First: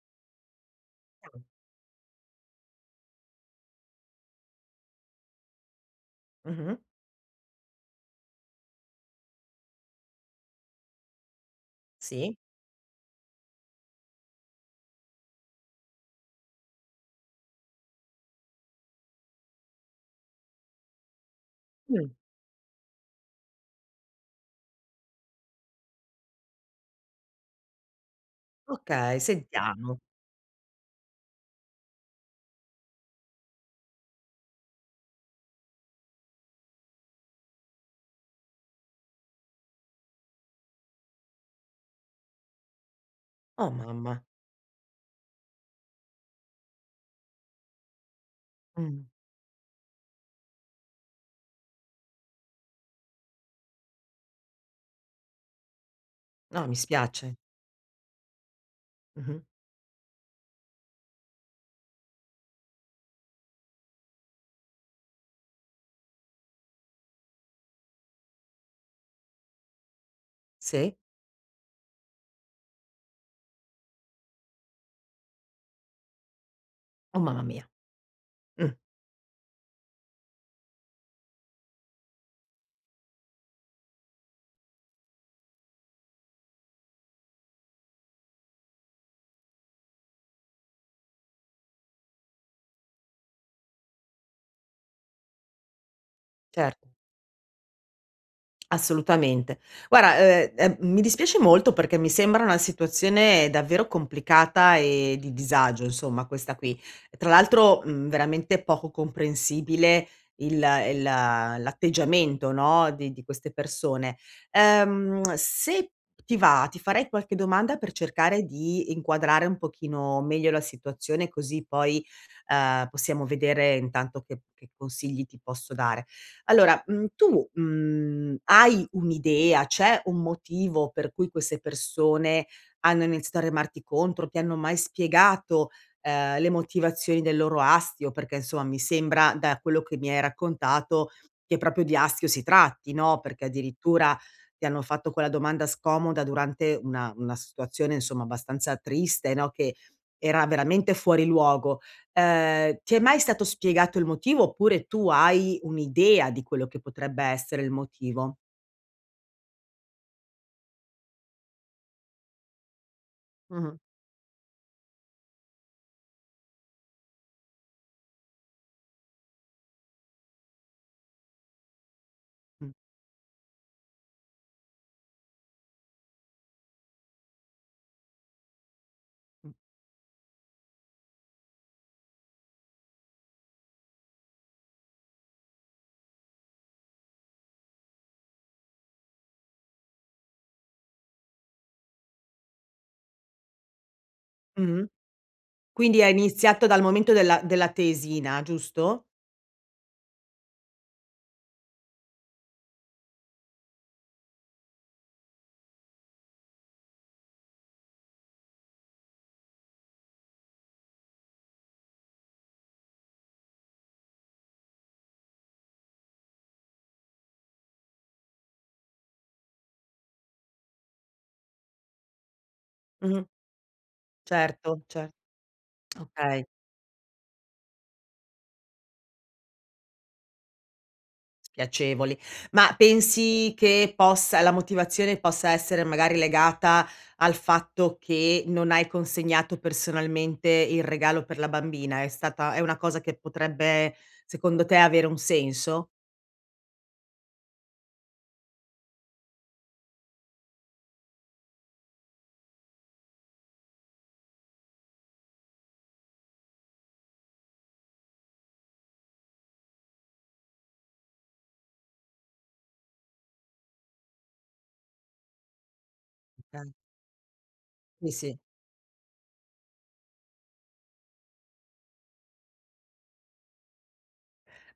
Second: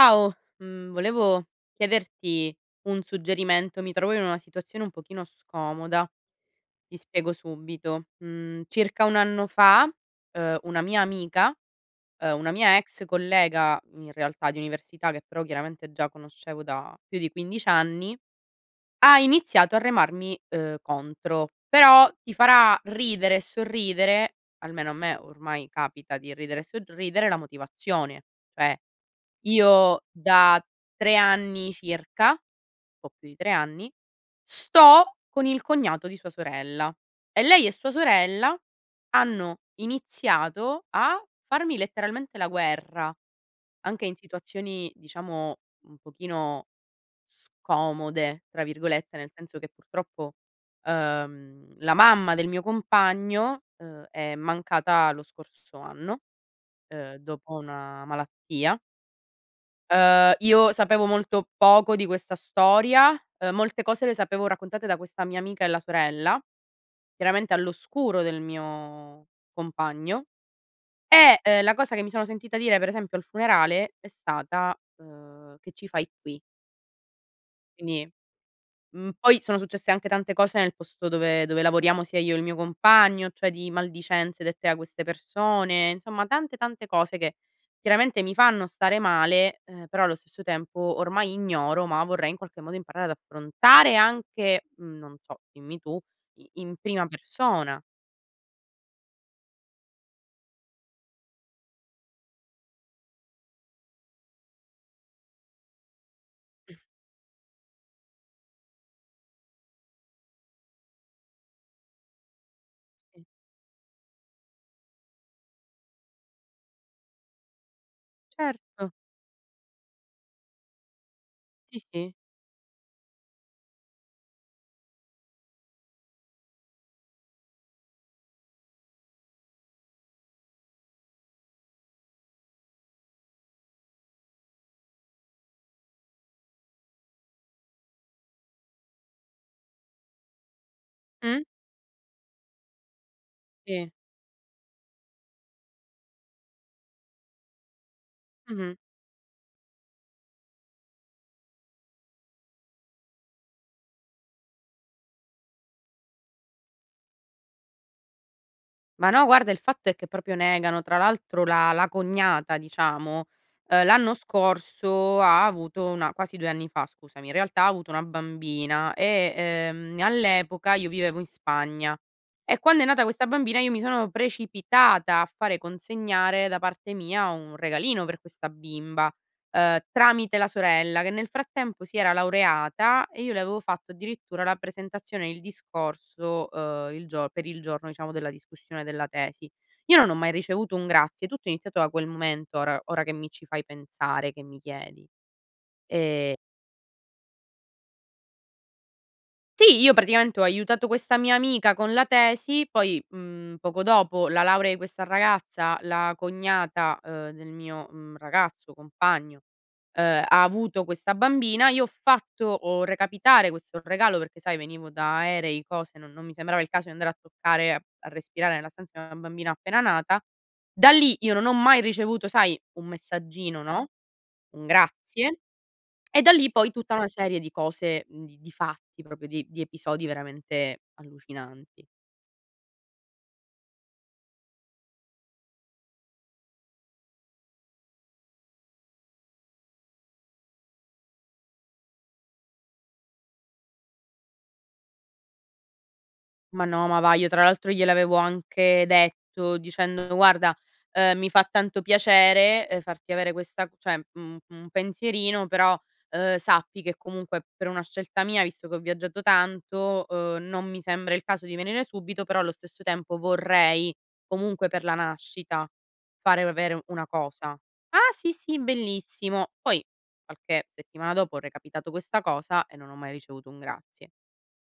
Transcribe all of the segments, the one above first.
Ciao, mhmm, volevo chiederti un suggerimento. Mi trovo in una situazione un pochino scomoda. Mh-mh. Ti spiego subito: mhmm, circa 1 anno fa, uhm, una mia amica Sì. uhm, una mia ex collega in realtà, di università che però chiaramente già conoscevo da più di 15 anni, ha iniziato a remarmi, uhm, contro; Mh. però ti farà ridere e sorridere, almeno a me ormai capita di ridere e sorridere la motivazione: cioè Ok, sentiamo. io da 3 anni circa po' più di 3 anni, sto con il cognato di sua sorella, e lei e sua sorella hanno iniziato a farmi letteralmente la guerra, Oh, anche in mamma! situazioni, diciamo un pochino "scomode" tra Mh. virgolette, nel senso che purtroppo, uhm, la mamma del mio compagno, uhm, è mancata lo scorso anno, No, mi uhm, spiace. dopo una malattia. Mh-mh. Uhm, io sapevo molto poco di questa storia. Uhm, molte cose le sapevo raccontate da questa mia amica e la sorella; chiaramente all'oscuro del mio compagno. Sì. E e la cosa che mi sono sentita dire per esempio al funerale è stata, uhm: "Che ci fai qui?". Oh, mamma mia. Quindi, Mh. mhmm, poi sono successe anche tante cose nel posto dove dove lavoriamo sia io e il mio compagno, cioè di maldicenze dette da queste persone. Insomma, tante, tante cose che chiaramente mi fanno stare male, eh, però allo stesso tempo ormai ignoro, ma vorrei in qualche modo imparare ad affrontare anche non so, dimmi tu, i in Certo. prima persona. Assolutamente. Guarda, uhm, ehm, mi dispiace molto perché mi sembra una situazione davvero complicata e di disagio insomma questa qui, tra l'altro, mhmm, veramente poco comprensibile il il l'atteggiamento no di di queste persone. Ehm, se ti va, ti farei qualche domanda per cercare di Certo. inquadrare un pochino meglio la situazione così Sì, poi, sì. uhm, possiamo vedere intanto che che consigli ti posso dare. Allora, mhmm, tu, mhmm, hai un'idea, c'è un motivo per cui queste persone hanno iniziato a remarti contro, ti hanno mai spiegato, ehm, le motivazioni del loro astio, perché insomma mi sembra da quello che mi hai raccontato, Mh. che proprio di astio si tratti, no. Perché Sì. addirittura, ti hanno fatto quella domanda scomoda durante una una situazione insomma abbastanza Mh-mh. triste, no, che, era veramente fuori luogo. Ehm, ti è mai stato spiegato il motivo oppure tu hai un'idea di quello che potrebbe essere il motivo? Ma no, guarda il fatto è che proprio negano, tra l'altro la la cognata, diciamo, Mh-mh. uhm, l'anno scorso ha avuto una quasi 2 anni fa, scusami, in realtà ha avuto una bambina e, ehm, all'epoca io vivevo in Spagna; e Mh. quando è nata questa bambina io mi sono precipitata a fare consegnare da parte mia un regalino per questa bimba, Mh. uhm, tramite la sorella, che nel frattempo si era laureata e io le avevo fatto addirittura la presentazione, il discorso, uhm, il gio per il giorno, diciamo, della discussione della tesi. Io non ho mai ricevuto un grazie, tutto è iniziato da quel momento, ora ora che mi ci fai pensare, che mi Mh-mh. chiedi. Quindi ha Ehm iniziato dal momento della della tesina, giusto? Sì, io praticamente ho aiutato questa mia amica con la tesi, poi, mhmm, poco dopo la laurea i questa ragazza, la cognata, uhm, del mio, mhmm, ragazzo, compagno, uhm, ha avuto questa bambina. Io ho fatto, ho recapitare questo regalo perché sai, venivo da aerei, cose, non non mi sembrava il caso di andare a toccare, a a respirare nella stanza una bambina appena nata. Da lì io non ho mai ricevuto, sai, un Mh-mh. messaggino, no? Un Certo, ce grazie. E da okay. lì poi tutta una serie di cose, mhmm, di di fatti, proprio di di episodi veramente allucinanti. Spiacevoli. Ma pensi che possa la motivazione possa essere magari legata al fatto che non hai consegnato personalmente il regalo per la bambina, è stata è una cosa che potrebbe, secondo te, avere un senso? Ma no, ma va, io tra l'altro gliel'avevo anche detto dicendo: "Guarda, ehm, mi fa tanto piacere, ehm, farti avere questa cioè un un pensierino, però, ehm, sappi che comunque per una scelta mia, visto che ho viaggiato tanto, uhm, non mi sembra il caso di venire subito, però allo stesso tempo vorrei comunque per la nascita fare [unintelligible] avere una cosa." Sì, "Ah, sì, sì. sì, bellissimo." Poi qualche settimana dopo ho recapitato questa cosa e non ho mai ricevuto un grazie.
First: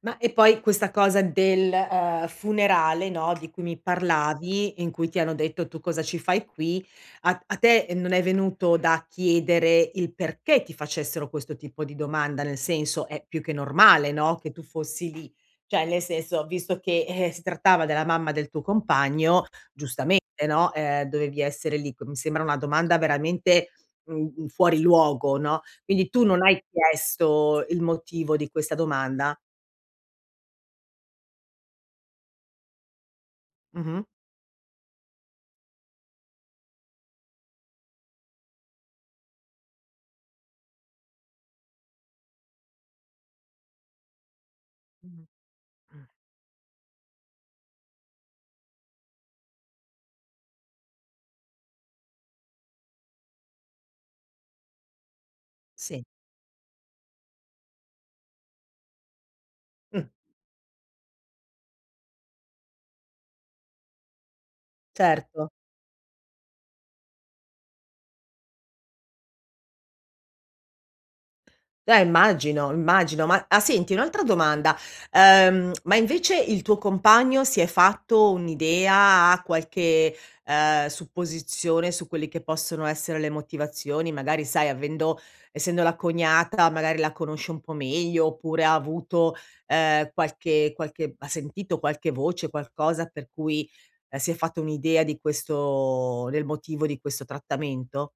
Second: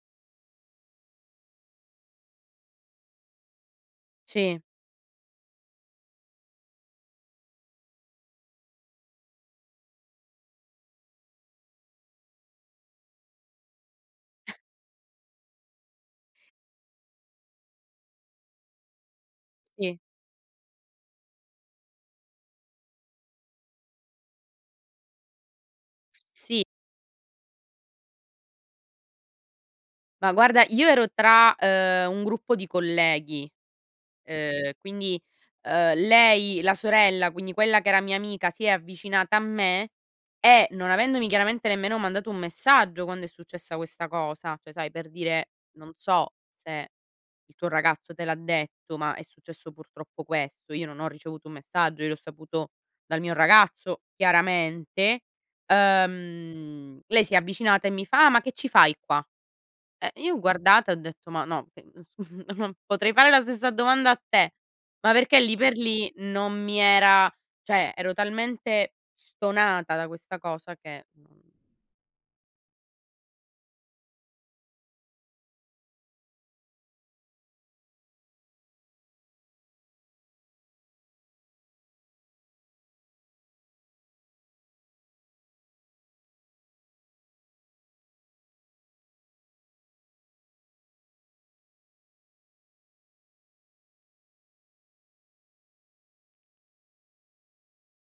Ma e poi questa cosa del, uhm, funerale no, di cui mi Sì. parlavi, in cui ti hanno detto: "Tu cosa ci fai qui", a a te non è venuto da chiedere il perché ti facessero questo tipo di domanda, nel senso, è più che normale no, che tu fossi lì; cioè nel senso, visto che, eh, si trattava della mamma del tuo compagno, Sì. giustamente no, ehm, dovevi essere lì. C mi sembra una domanda veramente, uhm, fuori luogo, no. Quindi S tu non hai sì. chiesto il motivo di questa domanda? Ma guarda, io ero tra, uhm, un gruppo di colleghi, Mh-mh. uhm, quindi, ehm, lei, la sorella, quindi quella che era mia amica si è avvicinata a me e non avendomi chiaramente nemmeno mandato un messaggio quando è successa questa cosa, cioè sai, per Mh. dire: "Non Mh. so se il tuo ragazzo te l'ha detto, ma è successo purtroppo questo". Io non ho ricevuto un messaggio. Io l'ho saputo dal mio ragazzo chiaramente. Sì. Uhm, lei si è avvicinata e mi fa: "Ah ma che ci fai qua?" Mh. Eh, io ho guardata e ho detto: "Ma no, che mhmm, non potrei fare la stessa domanda a te". Ma perché Certo. lì per lì non mi era cioè ero talmente stonata da questa cosa che non Eh immagino, immagino. Ma a senti un'altra domanda: uhm, ma invece il tuo compagno si è fatto un'idea, ha qualche, ehm, supposizione su quelli che possono essere le motivazioni? Magari sai, avendo essendo la cognata magari la conosce un po' meglio oppure ha avuto, ehm, qualche qualche ha sentito qualche voce, qualcosa per cui, ehm, si è fatta un'idea di questo del motivo di questo trattamento?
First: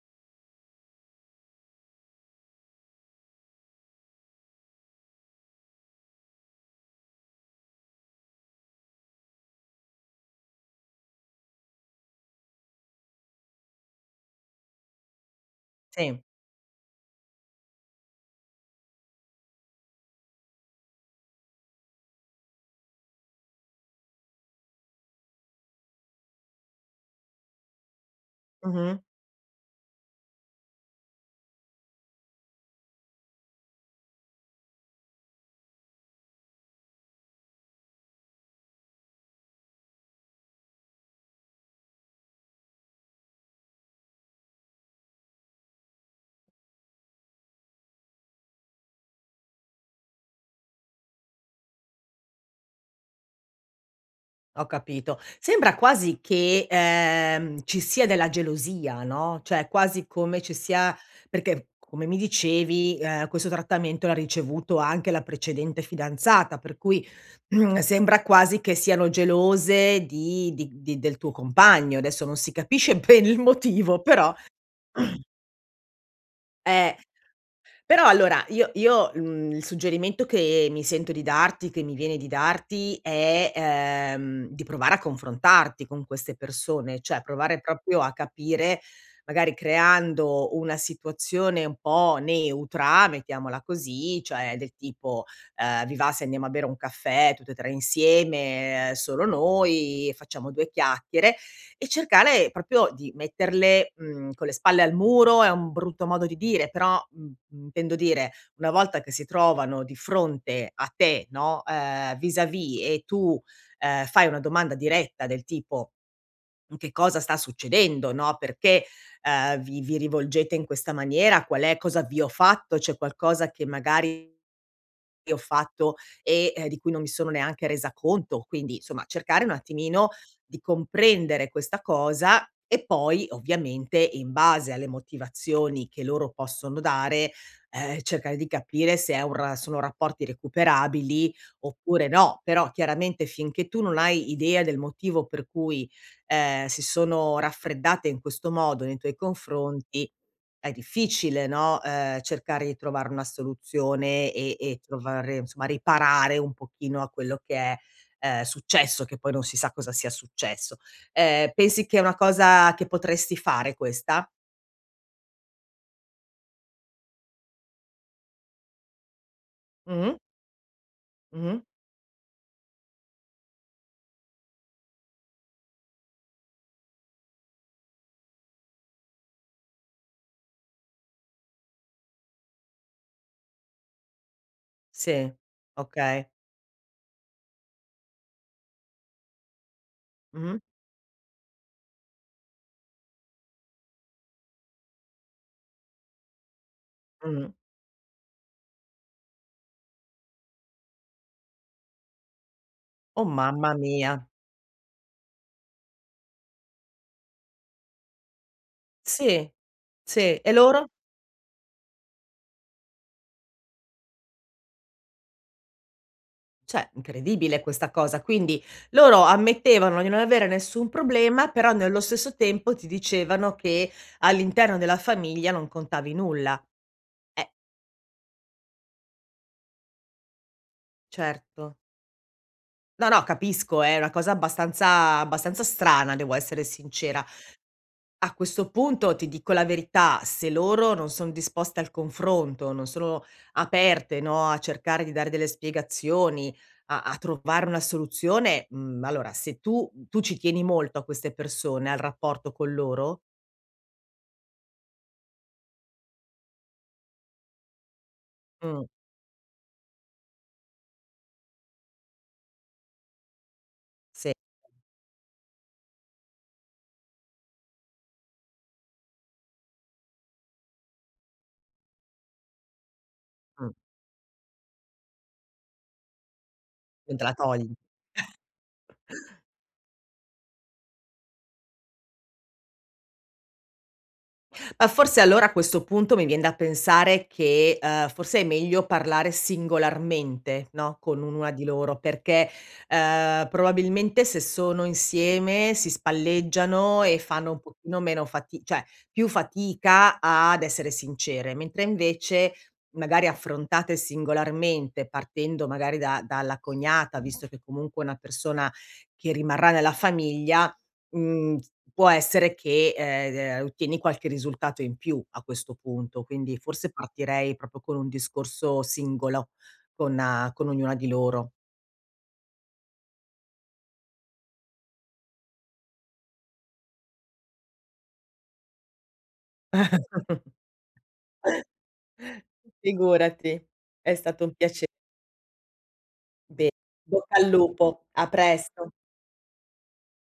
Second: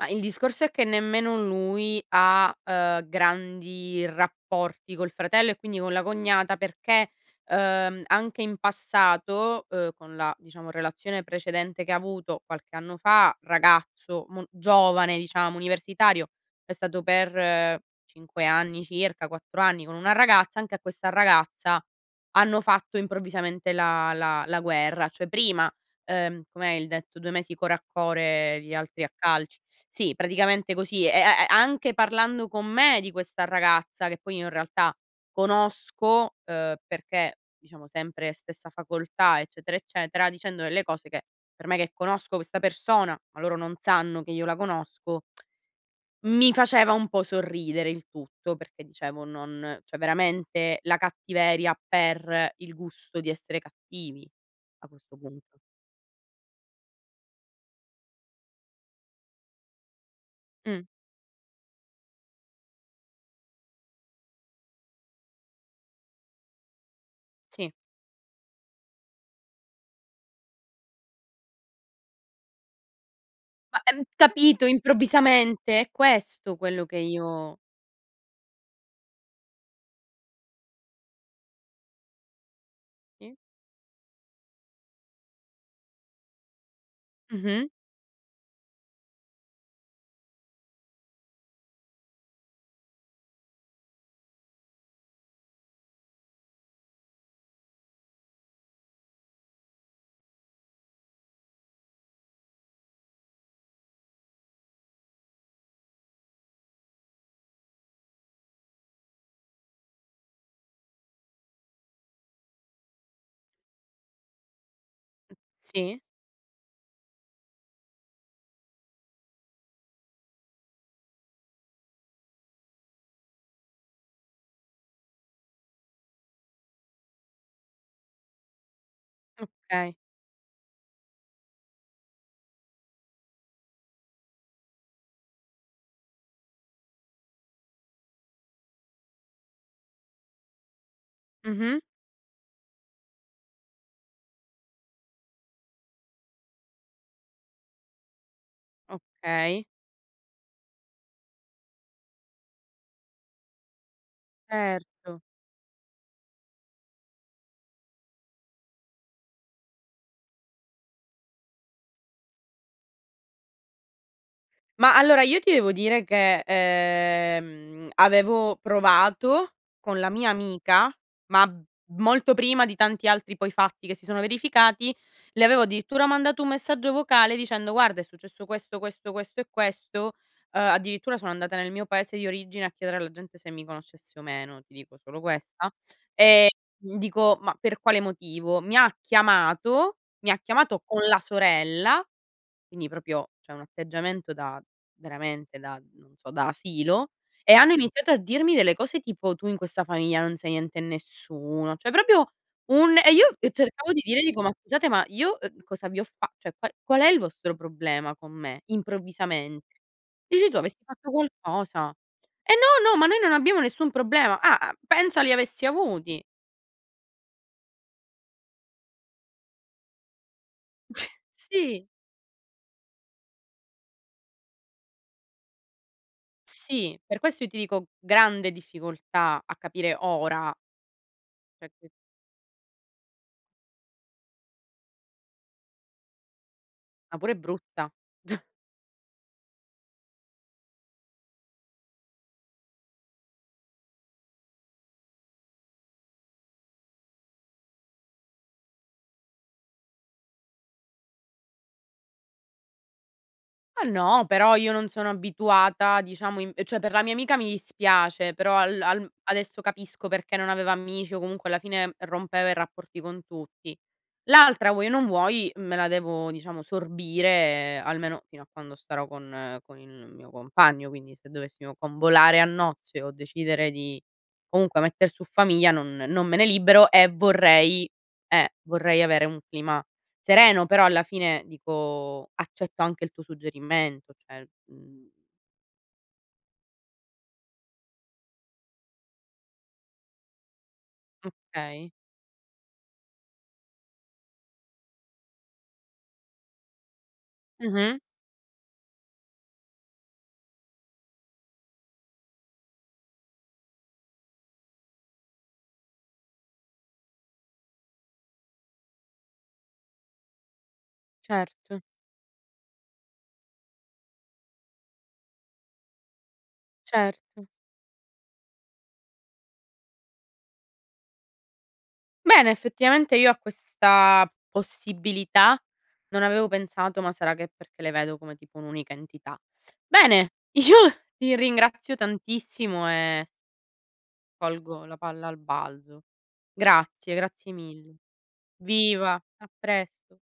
Ma, il discorso è che nemmeno lui ha, uhm, grandi rapporti col fratello e quindi con la cognata. Perché, uhm, anche in passato, uhm, con la, diciamo, relazione precedente che ha avuto qualche anno fa, ragazzo mo giovane, diciamo Sì. universitario, è stato per 5 anni circa, 4 anni con una ragazza, anche a questa ragazza, hanno fatto improvvisamente la la la guerra, cioè prima, uhm, com'è il detto: "2 mesi core a core, gli Mh-mh. altri a calci". Sì, praticamente così e e e anche parlando con me, di questa ragazza che poi io in realtà, conosco, uhm perché, diciamo sempre stessa facoltà, eccetera, eccetera, dicendo delle cose che, per me che conosco questa persona, ma loro non sanno che io la conosco, mi faceva un po' sorridere il tutto, perché dicevo, non cioè veramente la cattiveria per il gusto di essere cattivi Ho a questo capito, punto. sembra quasi che, ehm, ci sia della gelosia, no, cioè quasi come ci Mh. sia perché, come mi dicevi, ehm, questo trattamento l'ha ricevuto anche la precedente fidanzata, per cui, Sì. sembra quasi che siano gelose di di di del tuo compagno, adesso non si capisce bene il Ma motivo, ehm, però capito, improvvisamente è questo quello che Eh. io Però allora io io, uhm, il suggerimento che mi sento di darti che mi viene di darti Sì. è, ehm, di provare a confrontarti con queste persone, cioè provare Mh-mh. proprio a capire, magari creando una situazione un po' neutra, mettiamola così, cioè del tipo, ehm: "Vi va se andiamo a bere un caffè, tutte e tre insieme, solo noi, facciamo due chiacchiere" e cercare proprio di metterle, mhmm, con le spalle al muro, è un brutto modo di dire, però, mhmm, mhmm, intendo dire, una volta che si trovano di fronte a te, no, eh vis a vis e tu, ehm, fai una domanda diretta del tipo: Sì. "Che cosa sta succedendo?", no, "Perché, uhm, vi vi rivolgete in questa maniera, qual è cosa vi ho fatto, c'è qualcosa che magari che ho fatto, e, ehm, di cui non mi sono neanche resa conto", quindi insomma cercare un Okay. attimino di comprendere questa cosa, e poi ovviamente in base alle motivazioni, che loro possono dare, ehm, cercare di capire se è un ra sono rapporti recuperabili, Mh-mh. oppure no. Però chiaramente finché tu non hai idea del motivo per cui, ehm, si sono raffreddate in questo modo nei tuoi Okay. confronti, è difficile, no, uhm, cercare di trovare una soluzione e e Erto. trovare insomma riparare un pochino a quello che è, ehm, successo, che poi non si sa cosa sia successo. Ehm, pensi che è una cosa che potresti fare, questa? Ma allora io ti devo dire che, ehm, avevo provato con la Mh. mia amica, ma Mh-mh. molto prima di tanti altri poi fatti che si sono verificati, le avevo addirittura mandato un messaggio vocale dicendo: "Guarda, è successo questo, questo, questo e questo", ehm, addirittura sono andata nel mio paese di origine a chiedere alla gente se mi conoscesse o meno, ti dico solo Sì, questa. okay. Ehm, dico ma per quale motivo: mi ha chiamato mi ha Mh-mh. chiamato con la sorella, quindi proprio cioè un atteggiamento da veramente da, non so, da asilo, Mh. e hanno iniziato a dirmi delle cose tipo: "Tu in questa famiglia non sei niente e nessuno"; cioè proprio un e Oh, io e mamma cercavo di dire mia. dico: "Ma scusate, ma io, ehm, cosa vi ho fa cioè qua qual è il vostro problema con me, Sì, improvvisamente?" sì, Dici e tu: "Avessi loro? fatto qualcosa." "Eh, no, no, ma noi non abbiamo nessun problema". Ah, uhm, pensa li avessi avuti. Cioè incredibile questa cosa. Quindi loro ammettevano di non avere nessun problema, però Sì. nello stesso tempo ti dicevano che all'interno della famiglia non contavi nulla. Sì, per questo io Eh. ti dico grande difficoltà a capire ora. Certo. [unintelligible] No, no, capisco, è una cosa abbastanza abbastanza strana, devo essere Ma sincera. pure brutta. A questo punto ti dico la verità, se loro non sono disposte al confronto, non sono aperte, no, a cercare di dare delle spiegazioni, a a trovare una soluzione, mhmm, allora se tu, mhmm tu ci tieni molto a queste persone, al rapporto con loro? Ma no, però io non sono abituata, diciamo imp cioè per la mia amica mi dispiace, però al Mh. al adesso capisco perché non aveva amici o comunque alla fine rompeva i rapporti con tutti. Sì. L'altra vuoi o non vuoi me la devo, diciamo, sorbire almeno fino a quando starò con con il mio compagno. Quindi se dovessimo convolare a nozze o decidere Mh. di comunque metter su famiglia non non me ne libero e Non te la togli. vorrei eh, vorrei avere un clima sereno. Però alla fine dico accetto anche il tuo suggerimento, cioè, Ma mhmm forse allora a questo punto mi vien da pensare che, ehm, forse è meglio parlare singolarmente, no, con ognuna di Okay. loro, perché, ehm, probabilmente se sono insieme si spalleggiano e fanno un Mh-mh. pochino meno fati cioè, più fatica ad essere sincere, mentre invece, magari affrontate singolarmente partendo magari da dalla cognata, visto che comunque è una persona che rimarrà nella famiglia, mhmm, Certo. può essere che, ehm ehm, ottieni qualche risultato in più a questo punto. Quindi forse Certo. partirei proprio con un discorso singolo, con a con ognuna di loro. Bene, effettivamente io a questa possibilità non avevo pensato, ma sarà che perché le vedo come tipo un'unica entità. Bene, io ti ringrazio tantissimo e Figurati. È stato un piace colgo la palla al balzo. Be in Grazie. bocca al Grazie mille. lupo. A presto. Viva. A presto.